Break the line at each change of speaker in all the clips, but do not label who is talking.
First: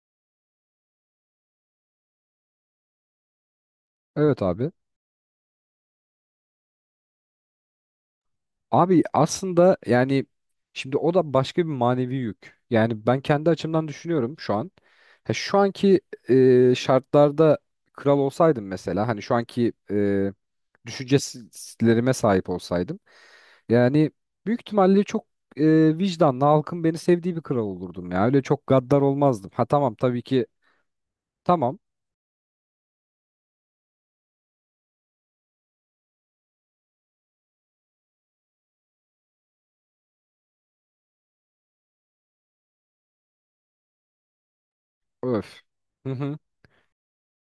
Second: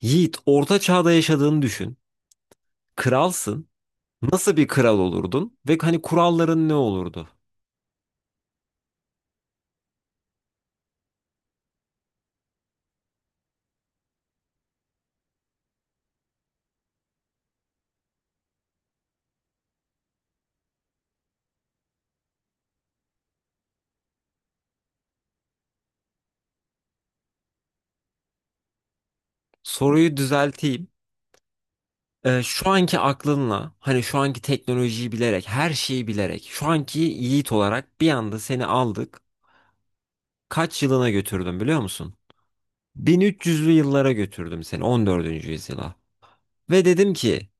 Yiğit, orta çağda yaşadığını düşün. Kralsın.
Evet
Nasıl bir
abi.
kral olurdun? Ve hani kuralların ne olurdu?
Abi aslında yani şimdi o da başka bir manevi yük. Yani ben kendi açımdan düşünüyorum şu an. Ha, şu anki şartlarda kral olsaydım mesela hani şu anki düşüncelerime sahip olsaydım. Yani büyük ihtimalle çok vicdanlı halkın beni sevdiği bir kral olurdum ya. Öyle çok gaddar olmazdım. Ha tamam
Soruyu
tabii ki
düzelteyim.
tamam.
Şu anki aklınla, hani şu anki teknolojiyi bilerek, her şeyi bilerek, şu anki Yiğit olarak bir anda seni aldık. Kaç yılına götürdüm biliyor musun? 1300'lü yıllara götürdüm seni, 14.
Öf.
yüzyıla.
Hı hı.
Ve dedim ki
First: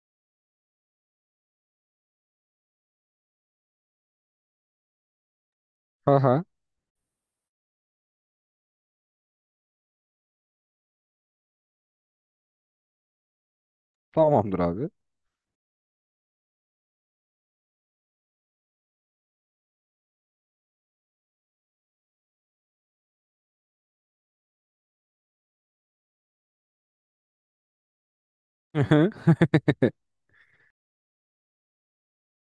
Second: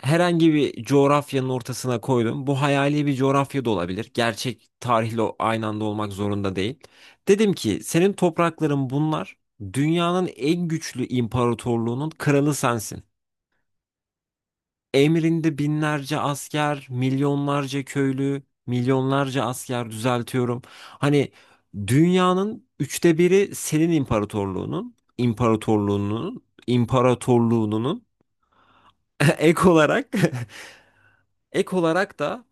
herhangi bir coğrafyanın ortasına koydum. Bu hayali bir coğrafya da olabilir. Gerçek tarihle aynı anda olmak
Ha ha.
zorunda değil. Dedim ki senin toprakların bunlar. Dünyanın en güçlü imparatorluğunun kralı sensin.
Tamamdır abi.
Emrinde binlerce asker, milyonlarca köylü, milyonlarca asker düzeltiyorum. Hani dünyanın üçte biri senin imparatorluğunun.
Hı hı.
ek olarak Ek olarak da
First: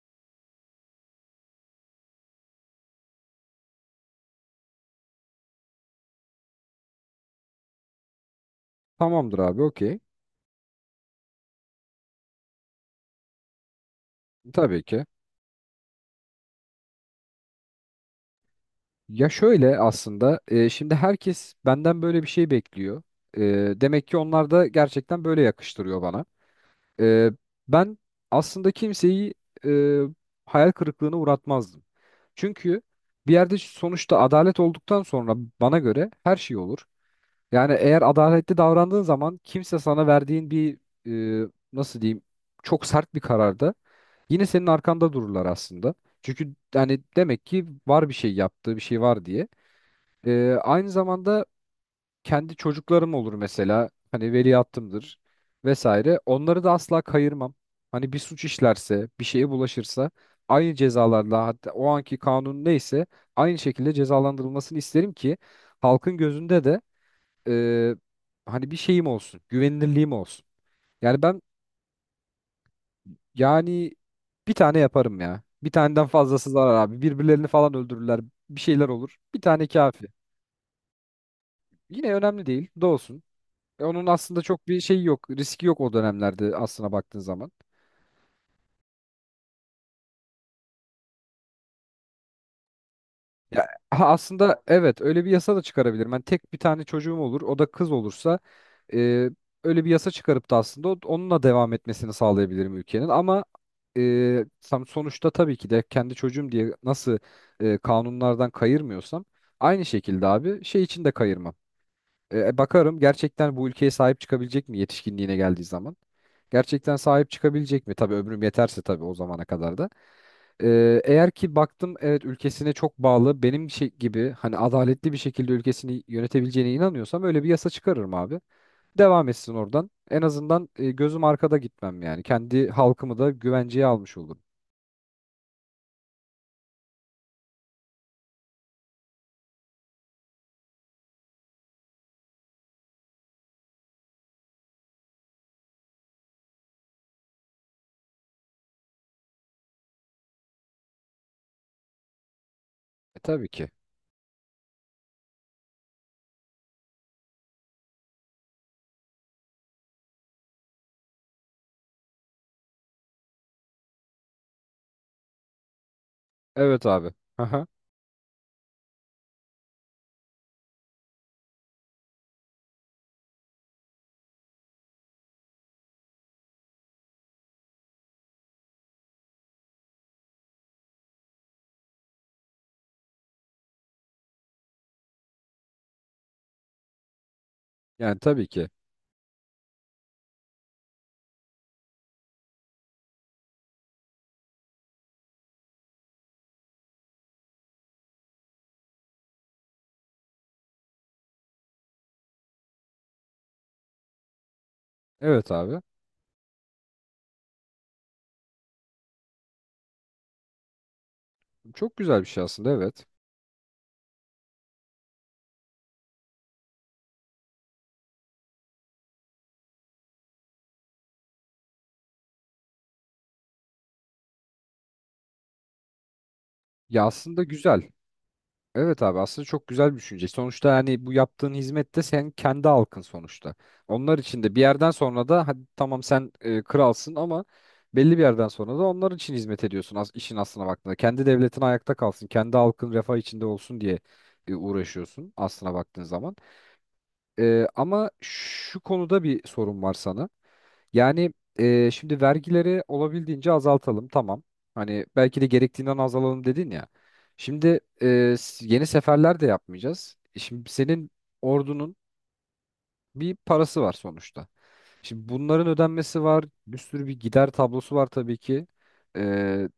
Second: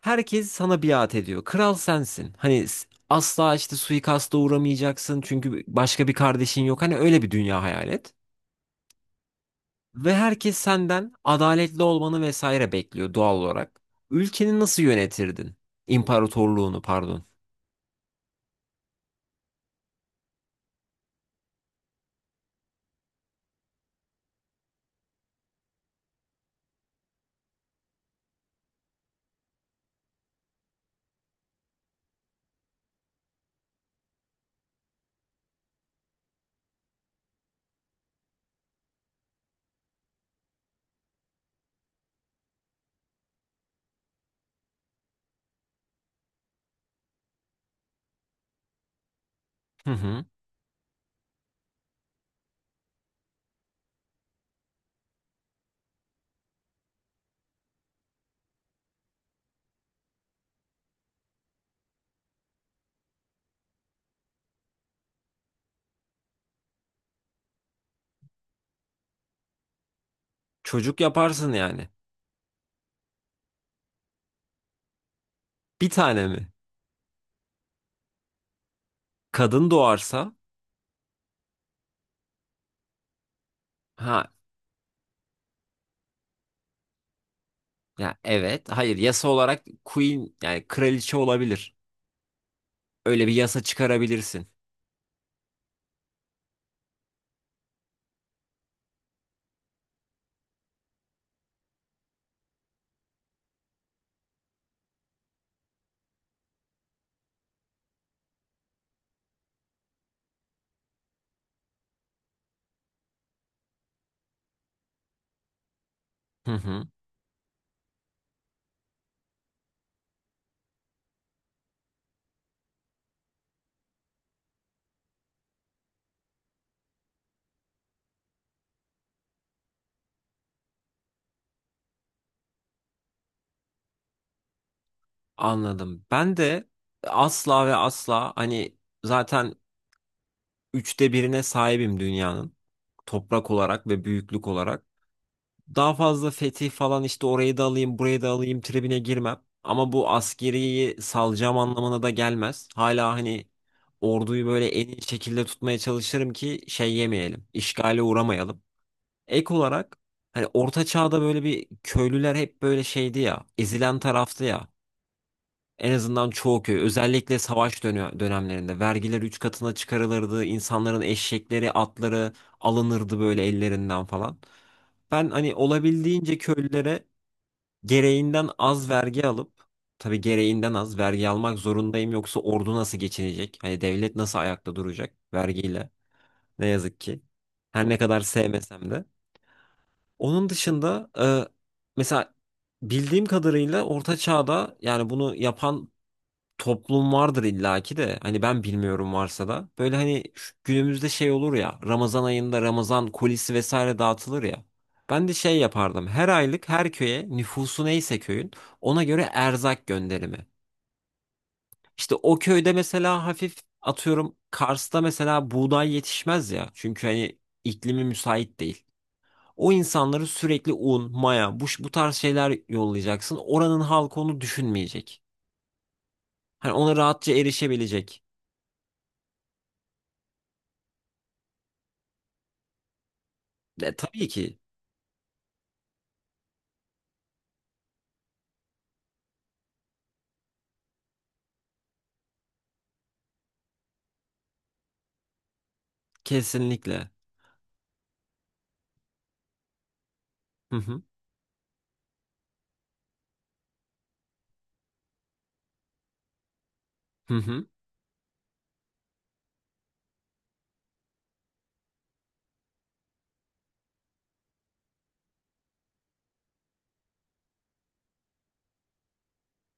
herkes sana biat ediyor. Kral sensin. Hani asla işte suikasta uğramayacaksın çünkü başka bir kardeşin yok. Hani öyle bir dünya hayal et.
Tamamdır abi okey.
Ve herkes senden adaletli olmanı vesaire bekliyor doğal olarak. Ülkeni nasıl
Tabii ki.
yönetirdin? İmparatorluğunu pardon.
Ya şöyle aslında şimdi herkes benden böyle bir şey bekliyor. E, demek ki onlar da gerçekten böyle yakıştırıyor bana. E, ben aslında kimseyi e, hayal kırıklığına uğratmazdım. Çünkü bir yerde sonuçta adalet olduktan sonra bana göre her şey olur. Yani eğer adaletli davrandığın zaman kimse sana verdiğin bir nasıl diyeyim çok sert bir kararda yine senin arkanda dururlar aslında. Çünkü yani demek ki var bir şey yaptığı bir şey var diye.
Hı hı.
Aynı zamanda kendi çocuklarım olur mesela. Hani veliahtımdır vesaire. Onları da asla kayırmam. Hani bir suç işlerse, bir şeye bulaşırsa aynı cezalarla hatta o anki kanun neyse aynı şekilde cezalandırılmasını isterim ki halkın gözünde de e, hani bir şeyim olsun, güvenilirliğim olsun.
Çocuk
Yani ben
yaparsın yani.
yani bir tane yaparım ya. Bir
Bir
taneden
tane
fazlası
mi?
zarar abi. Birbirlerini falan öldürürler. Bir şeyler olur. Bir tane
Kadın
kafi.
doğarsa?
Yine önemli değil. Doğsun. E, onun
Ha,
aslında çok bir şeyi yok. Riski yok o dönemlerde aslına baktığın zaman.
ya evet. Hayır, yasa olarak queen yani kraliçe olabilir. Öyle bir
Ya
yasa
ha,
çıkarabilirsin.
aslında evet öyle bir yasa da çıkarabilirim. Ben tek bir tane çocuğum olur. O da kız olursa e, öyle bir yasa çıkarıp da aslında onunla devam etmesini sağlayabilirim ülkenin. Ama tam sonuçta tabii ki de kendi çocuğum diye nasıl kanunlardan kayırmıyorsam aynı şekilde abi şey için de kayırmam. Bakarım gerçekten bu ülkeye sahip çıkabilecek mi yetişkinliğine geldiği zaman?
Hı hı.
Gerçekten sahip çıkabilecek mi? Tabii ömrüm yeterse tabii o zamana kadar da. E, eğer ki baktım evet ülkesine çok bağlı benim şey gibi hani adaletli bir şekilde ülkesini yönetebileceğine inanıyorsam öyle bir yasa çıkarırım abi. Devam etsin oradan. En azından gözüm arkada gitmem yani. Kendi halkımı da güvenceye almış olurum.
Anladım. Ben de asla ve asla hani zaten üçte birine sahibim dünyanın. Toprak olarak ve büyüklük olarak. Daha fazla fetih falan işte orayı da alayım, burayı da alayım tribine girmem. Ama bu askeriyi salacağım anlamına da gelmez. Hala
E,
hani
tabii ki.
orduyu böyle en iyi şekilde tutmaya çalışırım ki şey yemeyelim, işgale uğramayalım. Ek olarak hani Orta Çağ'da böyle bir köylüler hep böyle şeydi ya, ezilen taraftı ya. En azından çoğu köy
Evet abi.
özellikle
Aha.
savaş dönemlerinde vergiler 3 katına çıkarılırdı. İnsanların eşekleri, atları alınırdı böyle ellerinden falan. Ben hani olabildiğince köylülere gereğinden az vergi alıp tabii gereğinden az vergi almak zorundayım yoksa ordu nasıl geçinecek? Hani devlet nasıl ayakta duracak vergiyle? Ne yazık ki. Her ne
Yani
kadar
tabii ki.
sevmesem de. Onun dışında mesela bildiğim kadarıyla Orta Çağ'da yani bunu yapan toplum vardır illaki de, hani ben bilmiyorum, varsa da böyle hani şu günümüzde şey olur ya, Ramazan ayında Ramazan kolisi vesaire dağıtılır ya. Ben de
Evet
şey
abi.
yapardım. Her aylık her köye nüfusu neyse köyün ona göre erzak gönderimi.
Çok
İşte
güzel bir
o
şey aslında
köyde
evet.
mesela hafif, atıyorum Kars'ta mesela buğday yetişmez ya. Çünkü hani iklimi müsait değil. O insanları sürekli un, maya, bu tarz şeyler yollayacaksın. Oranın halkı onu düşünmeyecek. Hani ona
Ya
rahatça
aslında güzel.
erişebilecek.
Evet abi aslında çok güzel bir düşünce. Sonuçta hani bu yaptığın hizmette sen kendi halkın sonuçta. Onlar
Tabii
için de
ki.
bir yerden sonra da hadi tamam sen kralsın ama belli bir yerden sonra da onlar için hizmet ediyorsun as işin aslına baktığında. Kendi devletin ayakta kalsın, kendi halkın refah içinde olsun diye uğraşıyorsun aslına baktığın zaman.
Kesinlikle.
Ama şu konuda bir sorun var sana.
Hı hı.
Yani şimdi vergileri olabildiğince azaltalım tamam. Hani belki de gerektiğinden azalalım dedin ya.
Hı hı.
Şimdi yeni seferler de yapmayacağız. E, şimdi senin ordunun bir parası var sonuçta. Şimdi bunların ödenmesi var. Bir sürü bir gider tablosu var tabii ki. E,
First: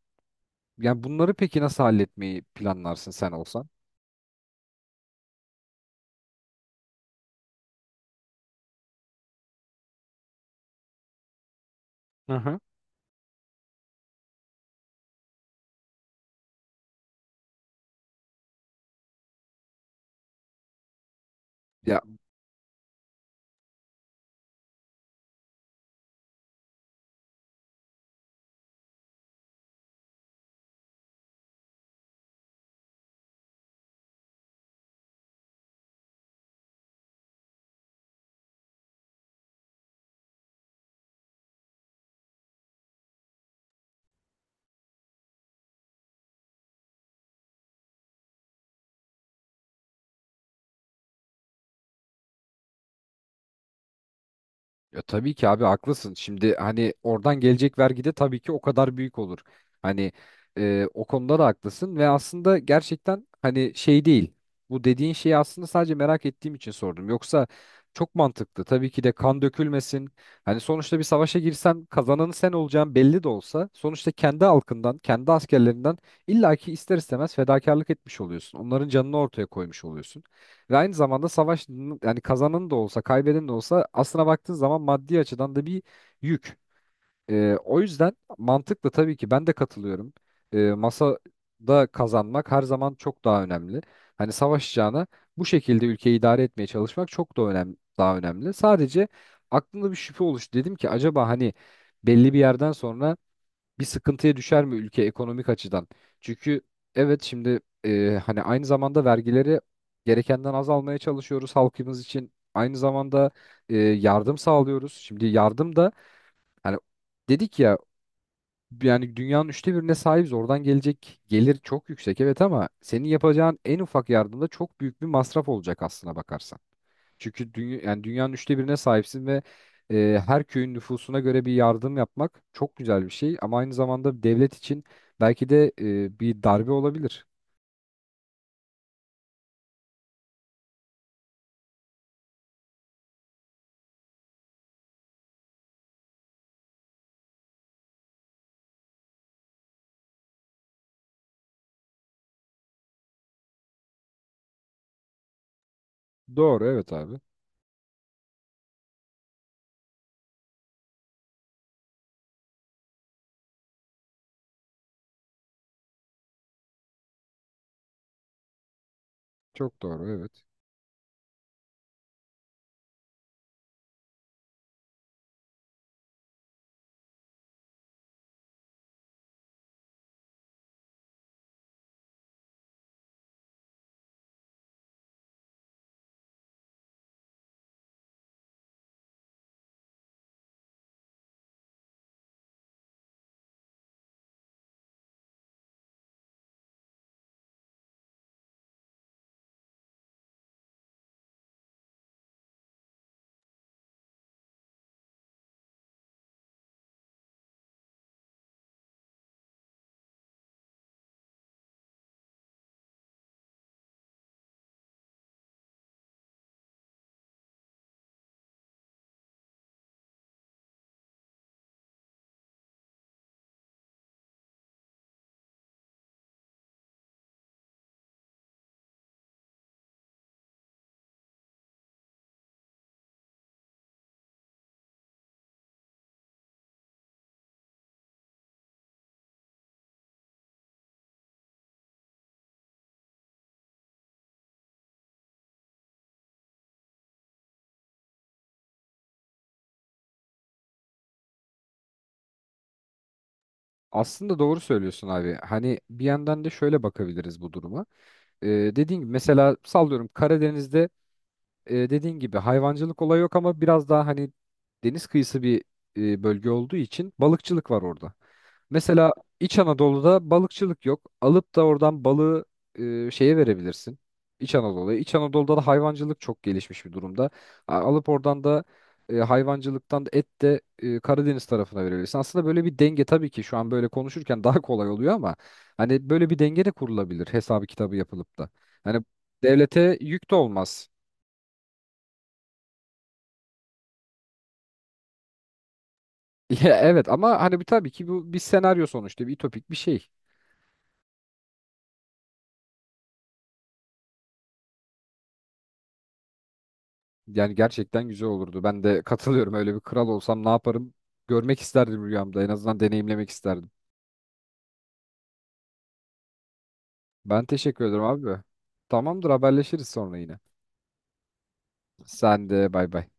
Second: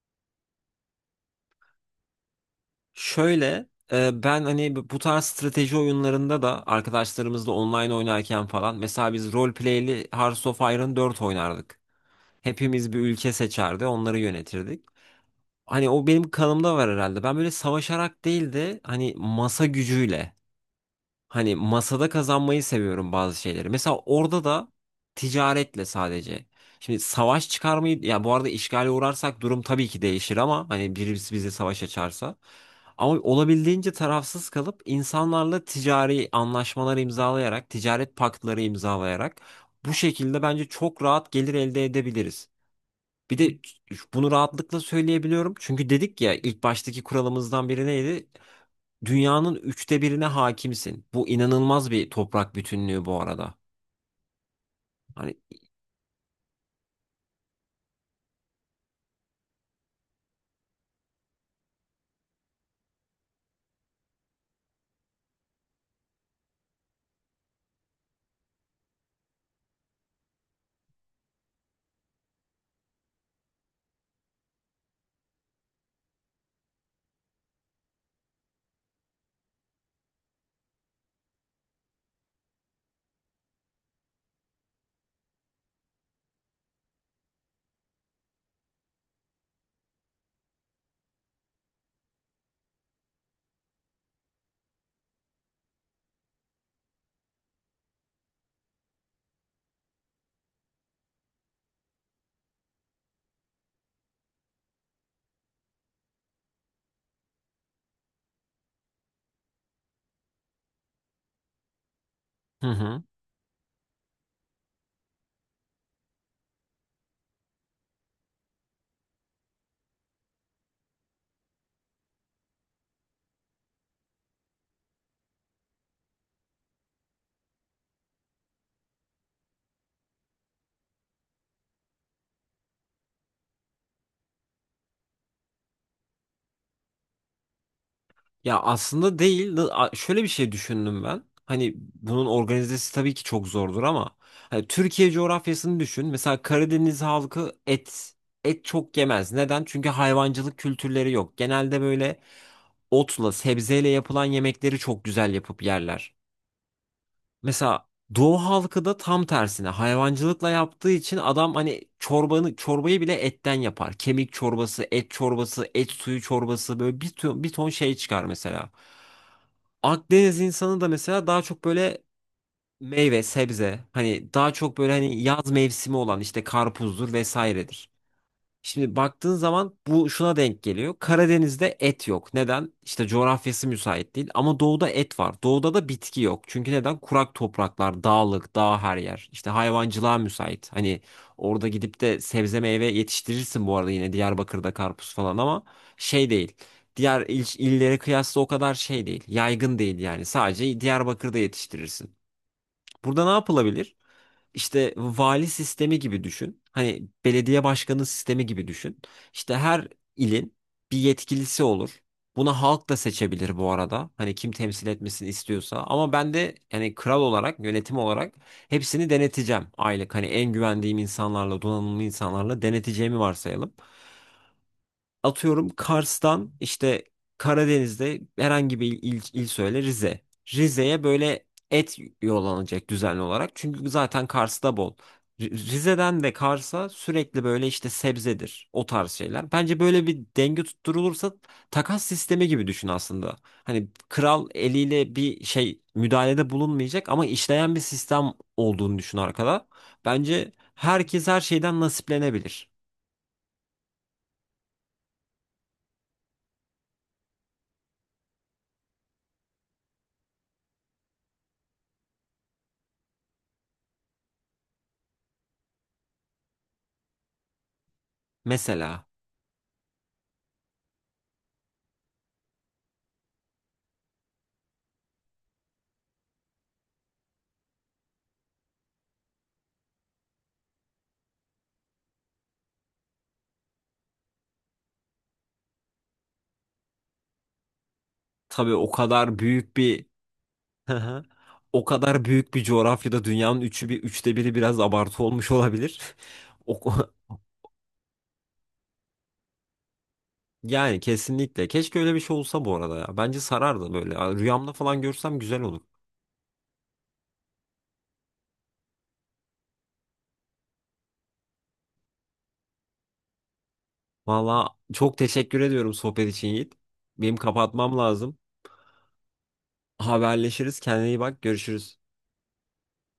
yani bunları peki nasıl halletmeyi planlarsın sen olsan?
Şöyle, ben hani bu tarz strateji oyunlarında da arkadaşlarımızla online oynarken falan mesela biz roleplay'li Hearts of Iron 4 oynardık.
Aha.
Hepimiz bir ülke seçerdi, onları yönetirdik. Hani o benim kanımda var herhalde. Ben böyle savaşarak değil de hani masa gücüyle. Hani masada kazanmayı seviyorum bazı şeyleri. Mesela orada da ticaretle sadece. Şimdi savaş çıkarmayı, ya bu arada işgale uğrarsak durum tabii ki değişir ama hani birisi bize savaş açarsa. Ama olabildiğince tarafsız kalıp insanlarla ticari anlaşmalar imzalayarak, ticaret paktları imzalayarak bu şekilde bence çok rahat gelir elde edebiliriz. Bir de bunu rahatlıkla söyleyebiliyorum. Çünkü dedik ya, ilk baştaki kuralımızdan biri neydi? Dünyanın üçte birine hakimsin. Bu inanılmaz bir toprak bütünlüğü bu arada.
Ya
Hani,
tabii ki abi haklısın. Şimdi hani oradan gelecek vergi de tabii ki o kadar büyük olur. Hani o konuda da haklısın ve aslında gerçekten hani şey değil. Bu dediğin şeyi aslında sadece merak ettiğim için sordum. Yoksa çok mantıklı. Tabii ki de kan dökülmesin. Hani sonuçta bir savaşa girsen kazananı sen olacağın belli de olsa sonuçta kendi halkından, kendi askerlerinden illaki ister istemez fedakarlık etmiş oluyorsun. Onların canını ortaya koymuş oluyorsun. Ve aynı zamanda savaş yani kazanan da olsa kaybeden de olsa aslına baktığın zaman maddi açıdan da bir yük. O yüzden mantıklı tabii ki ben de katılıyorum. Masada kazanmak her zaman çok daha önemli. Hani savaşacağına bu şekilde ülkeyi idare etmeye çalışmak çok da önemli, daha önemli. Sadece aklımda bir şüphe oluştu. Dedim ki acaba hani belli bir yerden sonra bir sıkıntıya düşer mi ülke ekonomik açıdan? Çünkü evet şimdi hani aynı zamanda vergileri gerekenden az almaya çalışıyoruz halkımız için.
hı
Aynı
hı.
zamanda yardım sağlıyoruz. Şimdi yardım da hani dedik ya yani dünyanın üçte birine sahibiz. Oradan gelecek gelir çok yüksek evet ama senin yapacağın en ufak yardımda çok büyük bir masraf olacak aslına bakarsan. Çünkü dünya, yani dünyanın üçte birine sahipsin ve her köyün nüfusuna göre bir yardım yapmak çok güzel bir şey ama aynı zamanda devlet için belki de bir darbe olabilir.
Ya aslında değil. Şöyle bir şey düşündüm ben. Hani bunun organizesi tabii ki çok zordur ama hani Türkiye coğrafyasını düşün. Mesela Karadeniz halkı et çok yemez. Neden? Çünkü hayvancılık kültürleri yok. Genelde böyle otla, sebzeyle yapılan yemekleri çok güzel yapıp yerler.
Doğru evet abi.
Mesela Doğu halkı da tam tersine hayvancılıkla yaptığı için adam hani çorbayı bile etten yapar. Kemik çorbası, et çorbası, et suyu çorbası böyle bir ton, bir ton şey çıkar mesela.
Çok doğru
Akdeniz
evet.
insanı da mesela daha çok böyle meyve, sebze, hani daha çok böyle hani yaz mevsimi olan işte karpuzdur vesairedir. Şimdi baktığın zaman bu şuna denk geliyor. Karadeniz'de et yok. Neden? İşte coğrafyası müsait değil. Ama doğuda et var. Doğuda da bitki yok. Çünkü neden? Kurak topraklar, dağlık, dağ her yer. İşte hayvancılığa müsait. Hani orada gidip de sebze meyve yetiştirirsin bu arada, yine Diyarbakır'da karpuz falan ama şey değil. Diğer illere kıyasla o kadar şey değil. Yaygın değil yani. Sadece Diyarbakır'da yetiştirirsin. Burada ne yapılabilir? İşte vali sistemi gibi düşün. Hani belediye başkanı sistemi gibi düşün. İşte her ilin bir yetkilisi olur. Buna halk da seçebilir bu arada. Hani kim temsil etmesini istiyorsa. Ama ben de yani kral olarak, yönetim olarak hepsini deneteceğim aylık. Hani en güvendiğim insanlarla, donanımlı insanlarla deneteceğimi varsayalım. Atıyorum Kars'tan işte Karadeniz'de herhangi bir il, söyle Rize. Rize'ye böyle et yollanacak düzenli olarak. Çünkü zaten Kars'ta bol. Rize'den de Kars'a sürekli böyle işte sebzedir o tarz şeyler. Bence böyle bir denge tutturulursa takas sistemi gibi düşün aslında. Hani kral eliyle bir şey müdahalede bulunmayacak ama işleyen bir sistem olduğunu düşün arkada. Bence herkes her şeyden nasiplenebilir.
Aslında doğru söylüyorsun abi. Hani bir yandan da şöyle bakabiliriz bu duruma. E, dediğin gibi mesela sallıyorum Karadeniz'de dediğin gibi hayvancılık olayı yok ama biraz daha hani deniz kıyısı bir bölge olduğu için balıkçılık var orada.
Mesela.
Mesela İç Anadolu'da balıkçılık yok. Alıp da oradan balığı şeye verebilirsin. İç Anadolu'ya. İç Anadolu'da da hayvancılık çok gelişmiş bir durumda. Alıp oradan da hayvancılıktan da et de Karadeniz tarafına verebilirsin. Aslında böyle bir denge tabii ki şu an böyle konuşurken daha kolay oluyor ama hani böyle bir denge de kurulabilir hesabı kitabı yapılıp da.
Tabii o
Hani
kadar büyük
devlete
bir.
yük de olmaz.
Hı hı. O kadar büyük bir coğrafyada dünyanın üçü bir üçte biri biraz abartı olmuş olabilir.
Ya
O,
evet ama hani bir tabii ki bu bir senaryo sonuçta bir ütopik bir şey.
yani kesinlikle. Keşke öyle bir şey olsa bu arada ya. Bence sarardı böyle. Ya rüyamda falan görsem güzel olur.
Yani gerçekten güzel olurdu. Ben de katılıyorum. Öyle bir kral olsam ne yaparım? Görmek isterdim rüyamda. En azından deneyimlemek isterdim.
Valla çok teşekkür ediyorum sohbet için Yiğit. Benim
Ben teşekkür
kapatmam
ederim
lazım.
abi. Tamamdır haberleşiriz sonra yine.
Haberleşiriz. Kendine iyi bak. Görüşürüz.
Sen de bay bay.